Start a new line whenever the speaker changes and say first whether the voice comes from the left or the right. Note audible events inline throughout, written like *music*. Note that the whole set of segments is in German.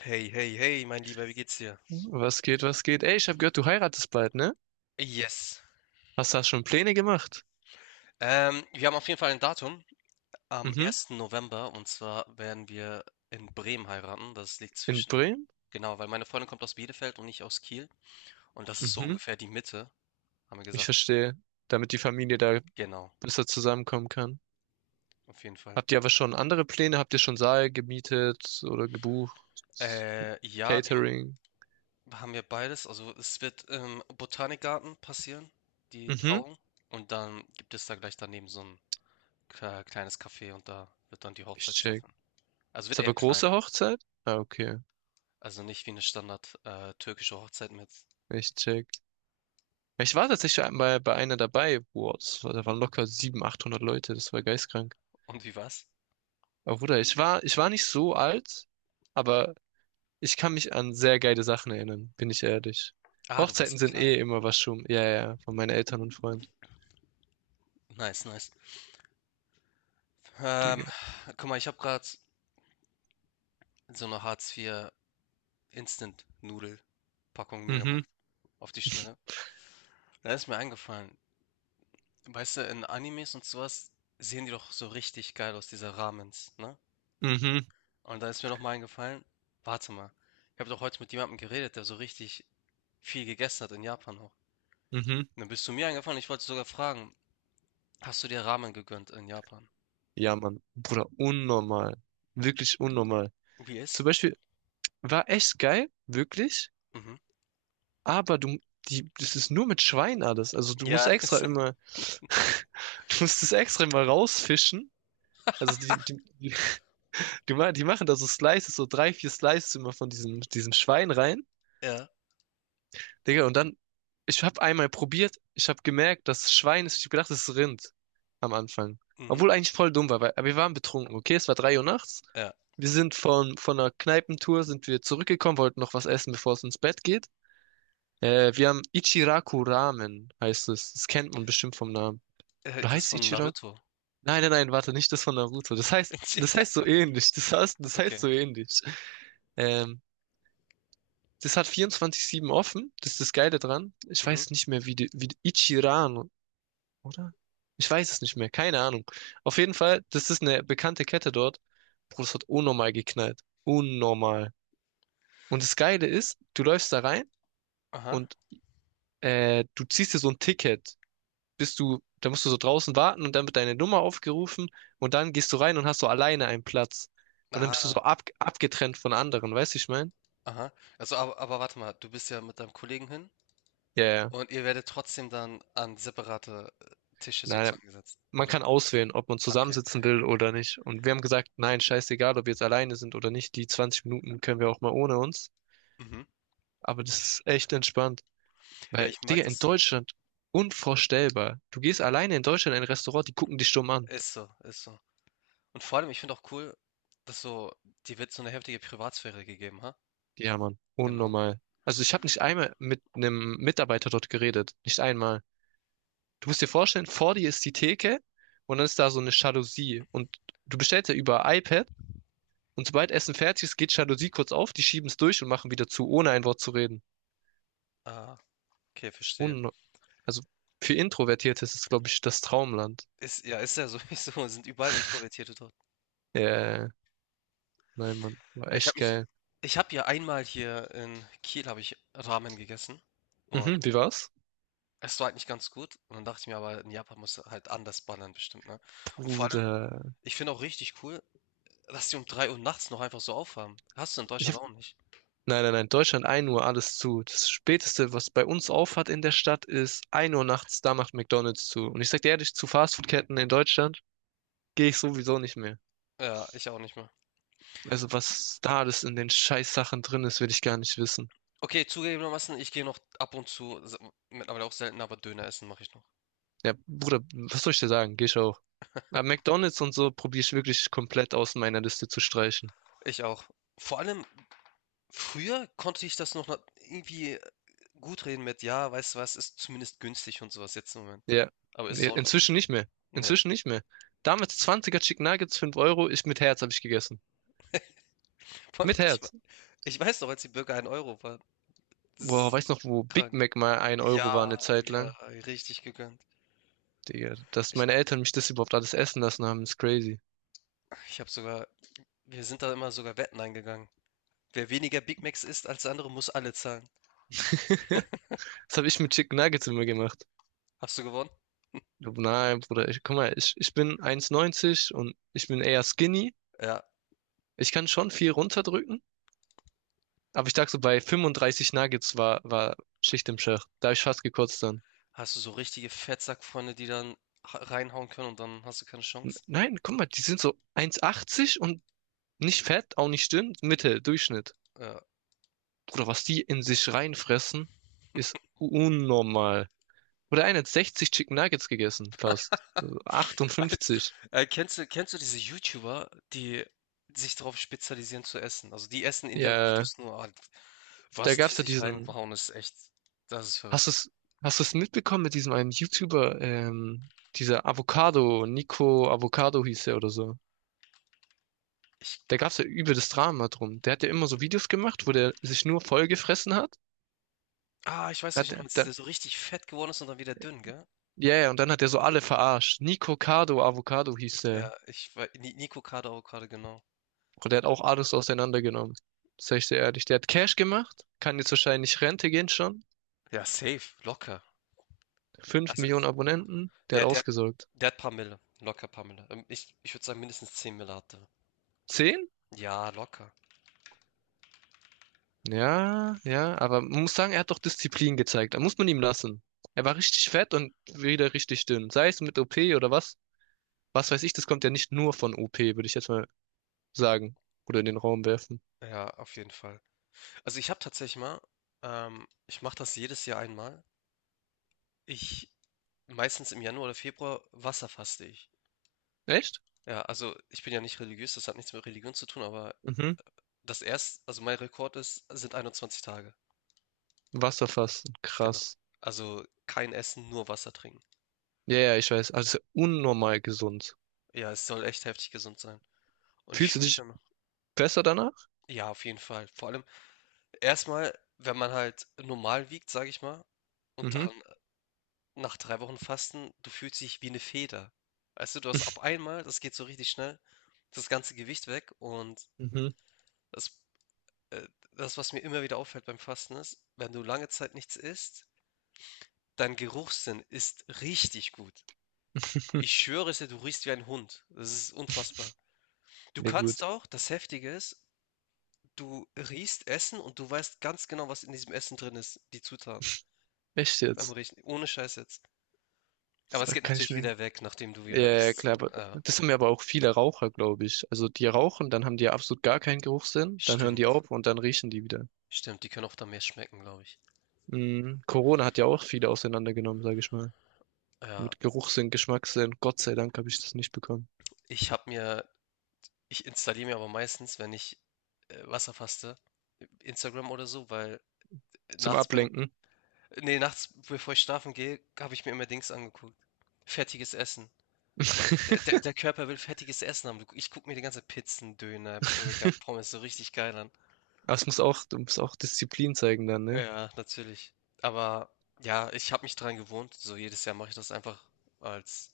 left: Hey, hey, hey, mein Lieber, wie geht's dir?
right: Was geht, was geht? Ey, ich habe gehört, du heiratest bald, ne?
left: Yes.
right: Hast du da schon Pläne gemacht?
left: Wir haben auf jeden Fall ein Datum am
right: Mhm.
left: 1. November und zwar werden wir in Bremen heiraten. Das liegt
right: In
left: zwischen,
right: Bremen?
left: genau, weil meine Freundin kommt aus Bielefeld und ich aus Kiel und das ist so
right: Mhm.
left: ungefähr die Mitte, haben wir
right: Ich
left: gesagt.
right: verstehe. Damit die Familie da
left: Genau,
right: besser zusammenkommen kann.
left: auf jeden Fall.
right: Habt ihr aber schon andere Pläne? Habt ihr schon Saal gemietet oder gebucht?
left: Ja, wir haben
right: Catering?
left: haben ja beides. Also es wird im Botanikgarten passieren, die
right: Mhm.
left: Trauung, und dann gibt es da gleich daneben so ein kleines Café, und da wird dann die
right: Ich
left: Hochzeit
right: check.
left: stattfinden. Also wird
right: Ist
left: eher
right: aber
left: klein.
right: große Hochzeit? Ah, okay.
left: Also nicht wie eine Standard, türkische Hochzeit mit,
right: Ich check. Ich war tatsächlich bei einer dabei. Boah, da waren locker 700, 800 Leute. Das war geistkrank.
left: und wie war's?
right: Aber Bruder, ich war nicht so alt. Aber ich kann mich an sehr geile Sachen erinnern, bin ich ehrlich.
left: Ah, du
right: Hochzeiten
left: warst
right: sind
left: klein.
right: eh immer was schon. Ja, ja, ja, von meinen Eltern und Freunden.
left: Nice, nice. Ähm,
right: Digga.
left: guck mal, ich habe gerade so eine Hartz-IV Instant-Nudel-Packung mir
right: Mhm,
left: gemacht auf die Schnelle. Da ist mir eingefallen, weißt du, in Animes und so was sehen die doch so richtig geil aus, diese Ramens, ne?
right: mhm,
left: Und da ist mir noch mal eingefallen, warte mal, ich habe doch heute mit jemandem geredet, der so richtig viel gegessen hat in Japan auch.
right: mhm.
left: Und dann bist du mir eingefallen, ich wollte sogar fragen, hast du dir Ramen gegönnt in Japan?
right: Ja, Mann. Bruder, unnormal. Wirklich unnormal. Zum
left: UBS?
right: Beispiel, war echt geil, wirklich.
left: Mhm.
right: Aber du, das ist nur mit Schwein alles. Also du musst
left: Ja, *laughs*
right: extra
left: es
right: immer, *laughs* du musst es extra immer rausfischen. Also die, *laughs* die machen da so Slices, so drei, vier Slices immer von diesem Schwein rein.
left: ja,
right: Digga, und dann, ich habe einmal probiert, ich habe gemerkt, dass es Schwein ist, ich habe gedacht, es ist Rind am Anfang.
left: mhm,
right: Obwohl eigentlich voll dumm war, weil, aber wir waren betrunken, okay? Es war 3 Uhr nachts.
left: ja.
right: Wir sind von einer Kneipentour, sind wir zurückgekommen, wollten noch was essen, bevor es ins Bett geht. Wir haben Ichiraku Ramen, heißt es. Das kennt man bestimmt vom Namen. Oder
left: Das
right: heißt es
left: von
right: Ichiraku?
left: Naruto.
right: Nein, nein, nein, warte, nicht das von Naruto. Das heißt
left: *laughs*
right: so ähnlich. Das heißt
left: Okay.
right: so ähnlich. Ähm, Das hat 24/7 offen. Das ist das Geile dran. Ich
left: Mhm.
right: weiß nicht mehr, Ichiran, oder? Ich weiß es nicht mehr. Keine Ahnung. Auf jeden Fall, das ist eine bekannte Kette dort. Bro, das hat unnormal geknallt. Unnormal. Und das Geile ist, du läufst da rein
left: Aha.
right: und du ziehst dir so ein Ticket. Da musst du so draußen warten und dann wird deine Nummer aufgerufen und dann gehst du rein und hast so alleine einen Platz. Und dann bist du so
left: Ah,
right: abgetrennt von anderen, weißt du, ich mein?
left: aha. Also, aber warte mal, du bist ja mit deinem Kollegen hin,
right: Ja, ja.
left: und ihr werdet trotzdem dann an separate, Tische
right: Nein,
left: sozusagen gesetzt,
right: man
left: oder
right: kann
left: wie?
right: auswählen, ob man
left: Ah, okay, okay.
right: zusammensitzen will oder nicht. Und wir haben gesagt, nein, scheißegal, ob wir jetzt alleine sind oder nicht, die 20 Minuten können wir auch mal ohne uns.
left: Mhm.
right: Aber das ist echt entspannt.
left: Ja,
right: Weil,
left: ich mag
right: Digga, in
left: das auch.
right: Deutschland unvorstellbar. Du gehst alleine in Deutschland in ein Restaurant, die gucken dich stumm an.
left: Ist so, ist so. Und vor allem, ich finde auch cool, dass so dir wird so eine heftige Privatsphäre gegeben, ha?
right: Ja, Mann,
left: Genau.
right: unnormal. Also ich habe nicht einmal mit einem Mitarbeiter dort geredet. Nicht einmal. Du musst dir vorstellen, vor dir ist die Theke und dann ist da so eine Jalousie. Und du bestellst ja über iPad und sobald Essen fertig ist, geht Jalousie kurz auf, die schieben es durch und machen wieder zu, ohne ein Wort zu reden.
left: Ah, okay,
right: Ist
left: verstehe.
right: un also für Introvertierte ist es, glaube ich, das Traumland.
left: Ist ja sowieso *laughs* sind überall Introvertierte dort.
right: Äh, nein, Mann, war
left: Ja,
right: echt geil.
left: ich habe ja einmal hier in Kiel habe ich Ramen gegessen, und
right: Mhm, wie war's?
left: es war halt nicht ganz gut. Und dann dachte ich mir aber, in Japan muss halt anders ballern bestimmt, ne? Und vor allem,
right: Bruder.
left: ich finde auch richtig cool, dass die um 3 Uhr nachts noch einfach so aufhaben. Hast du in
right: Ich hab,
left: Deutschland auch nicht.
right: nein, nein, nein, Deutschland 1 Uhr, alles zu. Das Späteste, was bei uns aufhat in der Stadt, ist 1 Uhr nachts, da macht McDonald's zu. Und ich sag dir ehrlich, zu Fastfoodketten in Deutschland gehe ich sowieso nicht mehr.
left: Ja, ich auch nicht mehr.
right: Also was da alles in den Scheißsachen drin ist, will ich gar nicht wissen.
left: Okay, zugegebenermaßen, ich gehe noch ab und zu, mittlerweile auch selten, aber Döner essen mache ich noch.
right: Ja, Bruder, was soll ich dir sagen? Geh ich auch. Aber McDonald's und so probiere ich wirklich komplett aus meiner Liste zu streichen.
left: Ich auch. Vor allem, früher konnte ich das noch irgendwie gut reden mit, ja, weißt du was, ist zumindest günstig und sowas jetzt im Moment.
right: Ja.
left: Aber ist es
right: Nee,
left: auch nicht mehr.
right: inzwischen nicht mehr.
left: Nee.
right: Inzwischen nicht mehr. Damals 20er Chicken Nuggets, 5 Euro, ich mit Herz habe ich gegessen.
left: Vor allem,
right: Mit Herz.
left: ich weiß noch, als die Burger 1 € waren. Das
right: Boah,
left: ist
right: weiß noch, wo Big
left: krank.
right: Mac mal 1 € war eine
left: Ja,
right: Zeit
left: wir
right: lang.
left: richtig gegönnt.
right: Digga, dass
left: Ich
right: meine Eltern mich das überhaupt alles essen lassen haben, ist crazy.
left: ich habe sogar wir sind da immer sogar Wetten eingegangen. Wer weniger Big Macs isst als der andere, muss alle zahlen.
right: *laughs* Das habe ich mit Chicken Nuggets immer gemacht.
left: Hast du gewonnen?
right: Nein, Bruder, ich, guck mal, ich bin eins neunzig und ich bin eher skinny.
left: Ja.
right: Ich kann schon viel runterdrücken, aber ich dachte so, bei 35 Nuggets war Schicht im Schacht. Da habe ich fast gekotzt dann.
left: Hast du so richtige Fettsackfreunde, die dann ha reinhauen können, und dann hast du keine
right: N-
left: Chance?
right: Nein, guck mal, die sind so eins achtzig und nicht fett, auch nicht dünn, Mitte, Durchschnitt.
left: Ja.
right: Bruder, was die in sich reinfressen, ist unnormal. Oder einer hat 60 Chicken Nuggets gegessen, fast. Also
left: *laughs*
right: 58.
left: Kennst du diese YouTuber, die sich darauf spezialisieren zu essen? Also, die essen in ihren
right: Ja,
left: Videos nur halt
right: da
left: was die
right: gab's ja
left: sich
right: diesen.
left: reinhauen, ist echt das ist verrückt.
right: Hast du's, hast du's mitbekommen mit diesem einen YouTuber, dieser Avocado, Nico Avocado hieß er oder so.
left: Ich
right: Da gab's ja übel das Drama drum. Der hat ja immer so Videos gemacht, wo der sich nur vollgefressen hat.
left: Ah, ich weiß,
right: Hat
left: welchen du
right: der,
left: meinst,
right: der,
left: der so richtig fett geworden ist und dann wieder dünn, gell?
right: ja, ja, und dann hat er so alle verarscht. Nico Cardo Avocado hieß der.
left: Ja, ich wei Ni Nico Kader Avocado, genau.
right: Und der hat auch alles auseinandergenommen. Sag ich dir ehrlich. Der hat Cash gemacht, kann jetzt wahrscheinlich Rente gehen schon.
left: Ja, safe, locker.
right: Fünf
left: Also,
right: Millionen Abonnenten, der
left: der,
right: hat
left: der,
right: ausgesorgt.
left: der hat paar Mille, locker paar Mille. Ich würde sagen, mindestens 10 Mille hat er.
right: 10?
left: Ja, locker.
right: Ja, ja, aber man muss sagen, er hat doch Disziplin gezeigt. Da muss man ihm lassen. Er war richtig fett und wieder richtig dünn. Sei es mit OP oder was. Was weiß ich, das kommt ja nicht nur von OP, würde ich jetzt mal sagen. Oder in den Raum werfen.
left: Ja, auf jeden Fall. Also ich habe tatsächlich mal, ich mache das jedes Jahr einmal. Ich, meistens im Januar oder Februar, wasserfaste ich.
right: Echt?
left: Ja, also ich bin ja nicht religiös, das hat nichts mit Religion zu tun, aber
right: Mhm.
left: also mein Rekord ist, sind 21 Tage.
right: Wasserfasten,
left: Genau.
right: krass.
left: Also, kein Essen, nur Wasser trinken.
right: Ja, ja, ich weiß. Also unnormal gesund.
left: Ja, es soll echt heftig gesund sein. Und ich
right: Fühlst du
left: fühle mich
right: dich
left: dann,
right: besser danach?
left: ja, auf jeden Fall. Vor allem erstmal, wenn man halt normal wiegt, sage ich mal, und
right: Mhm.
left: dann nach 3 Wochen Fasten, du fühlst dich wie eine Feder. Weißt du, du hast auf
right: *laughs*
left: einmal, das geht so richtig schnell, das ganze Gewicht weg, und
right: Mhm.
left: das äh, das, was mir immer wieder auffällt beim Fasten ist, wenn du lange Zeit nichts isst, dein Geruchssinn ist richtig gut. Ich
right: *laughs*
left: schwöre es dir, du riechst wie ein Hund. Das ist unfassbar. Du
right: Ja
left: kannst
right: gut.
left: auch, das Heftige ist, du riechst Essen und du weißt ganz genau, was in diesem Essen drin ist, die Zutaten
right: Echt
left: beim
right: jetzt?
left: Riechen, ohne Scheiß jetzt. Aber
right: Das
left: es geht
right: kann ich
left: natürlich
right: mir.
left: wieder weg, nachdem du
right: Ja,
left: wieder
right: ja, ja,
left: isst.
right: klar, aber
left: Ja,
right: das haben ja aber auch viele Raucher, glaube ich. Also die rauchen, dann haben die ja absolut gar keinen Geruchssinn, dann hören die
left: stimmt.
right: auf und dann riechen die wieder.
left: Stimmt, die können auch dann mehr schmecken, glaube ich.
right: Mhm. Corona hat ja auch viele auseinandergenommen, sage ich mal.
left: Ja,
right: Mit Geruchssinn, Geschmackssinn. Gott sei Dank habe ich das nicht bekommen.
left: ich habe mir, ich installiere mir aber meistens, wenn ich Wasserfaste, Instagram oder so, weil
right: Zum
left: nachts beim,
right: Ablenken.
left: nee, nachts bevor ich schlafen gehe, habe ich mir immer Dings angeguckt. Fertiges Essen. Der
right: *laughs*
left: Körper will fettiges Essen haben. Ich gucke mir die ganze Pizzen, Döner, Burger, Pommes so richtig geil an.
right: Aber du musst auch Disziplin zeigen dann, ne?
left: Ja, natürlich. Aber ja, ich habe mich dran gewohnt. So jedes Jahr mache ich das einfach als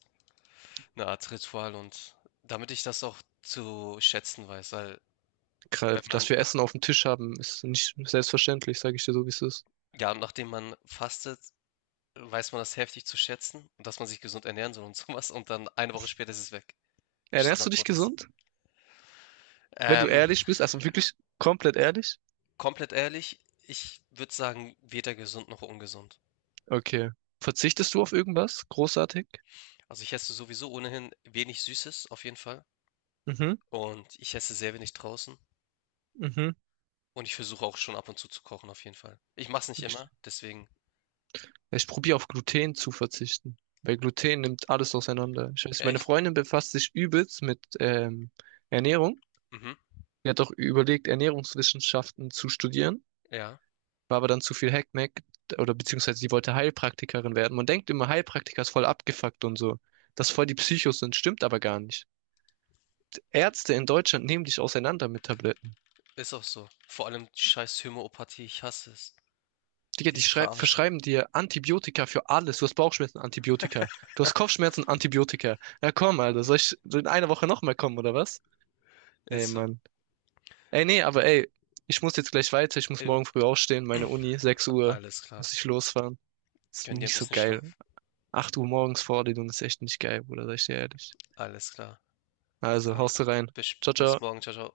left: eine Art Ritual, und damit ich das auch zu schätzen weiß, weil
right: Gra-
left: wenn man
right: Dass wir
left: nach,
right: Essen auf dem Tisch haben, ist nicht selbstverständlich, sage ich dir so, wie es ist.
left: ja, nachdem man fastet, weiß man das heftig zu schätzen und dass man sich gesund ernähren soll und *laughs* sowas, und dann eine Woche später ist es weg.
right: Ernährst du dich
left: Standardmodus.
right: gesund? Wenn du
left: Ähm,
right: ehrlich bist, also wirklich komplett ehrlich?
left: komplett ehrlich, ich würde sagen, weder gesund noch ungesund.
right: Okay. Verzichtest du auf irgendwas? Großartig?
left: Also, ich esse sowieso ohnehin wenig Süßes auf jeden Fall,
right: Mhm,
left: und ich esse sehr wenig draußen,
right: mhm.
left: und ich versuche auch schon ab und zu kochen auf jeden Fall. Ich mache es nicht
right: Ich,
left: immer, deswegen.
right: ich probiere auf Gluten zu verzichten. Weil Gluten nimmt alles auseinander. Ich weiß, meine
left: Echt?
right: Freundin befasst sich übelst mit Ernährung.
left: Mhm.
right: Die hat auch überlegt, Ernährungswissenschaften zu studieren,
left: Ja,
right: war aber dann zu viel Hackmack oder beziehungsweise sie wollte Heilpraktikerin werden. Man denkt immer, Heilpraktiker ist voll abgefuckt und so, dass voll die Psychos sind, stimmt aber gar nicht. Ärzte in Deutschland nehmen dich auseinander mit Tabletten.
left: ist auch so. Vor allem die scheiß Homöopathie, ich hasse es.
right: Digga, die
left: Diese
right: schrei-
left: Verarsche.
right: verschreiben dir Antibiotika für alles. Du hast Bauchschmerzen, Antibiotika. Du hast Kopfschmerzen, Antibiotika. Ja, komm, Alter. Soll ich in einer Woche nochmal kommen, oder was? Ey,
left: Ist so.
right: Mann. Ey, nee, aber ey, ich muss jetzt gleich weiter. Ich muss
left: Jo.
right: morgen früh aufstehen. Meine Uni, sechs
left: *clears throat*
right: Uhr.
left: Alles klar.
right: Muss ich losfahren. Ist
left: Gönn dir ein
right: nicht so
left: bisschen
right: geil.
left: Schlaf.
right: 8 Uhr morgens Vorlesung ist echt nicht geil, Bruder. Sag ich dir ehrlich.
left: Alles klar.
right: Also,
left: Dann
right: haust rein.
left: bis,
right: Ciao,
left: bis
right: ciao.
left: morgen. Ciao, ciao.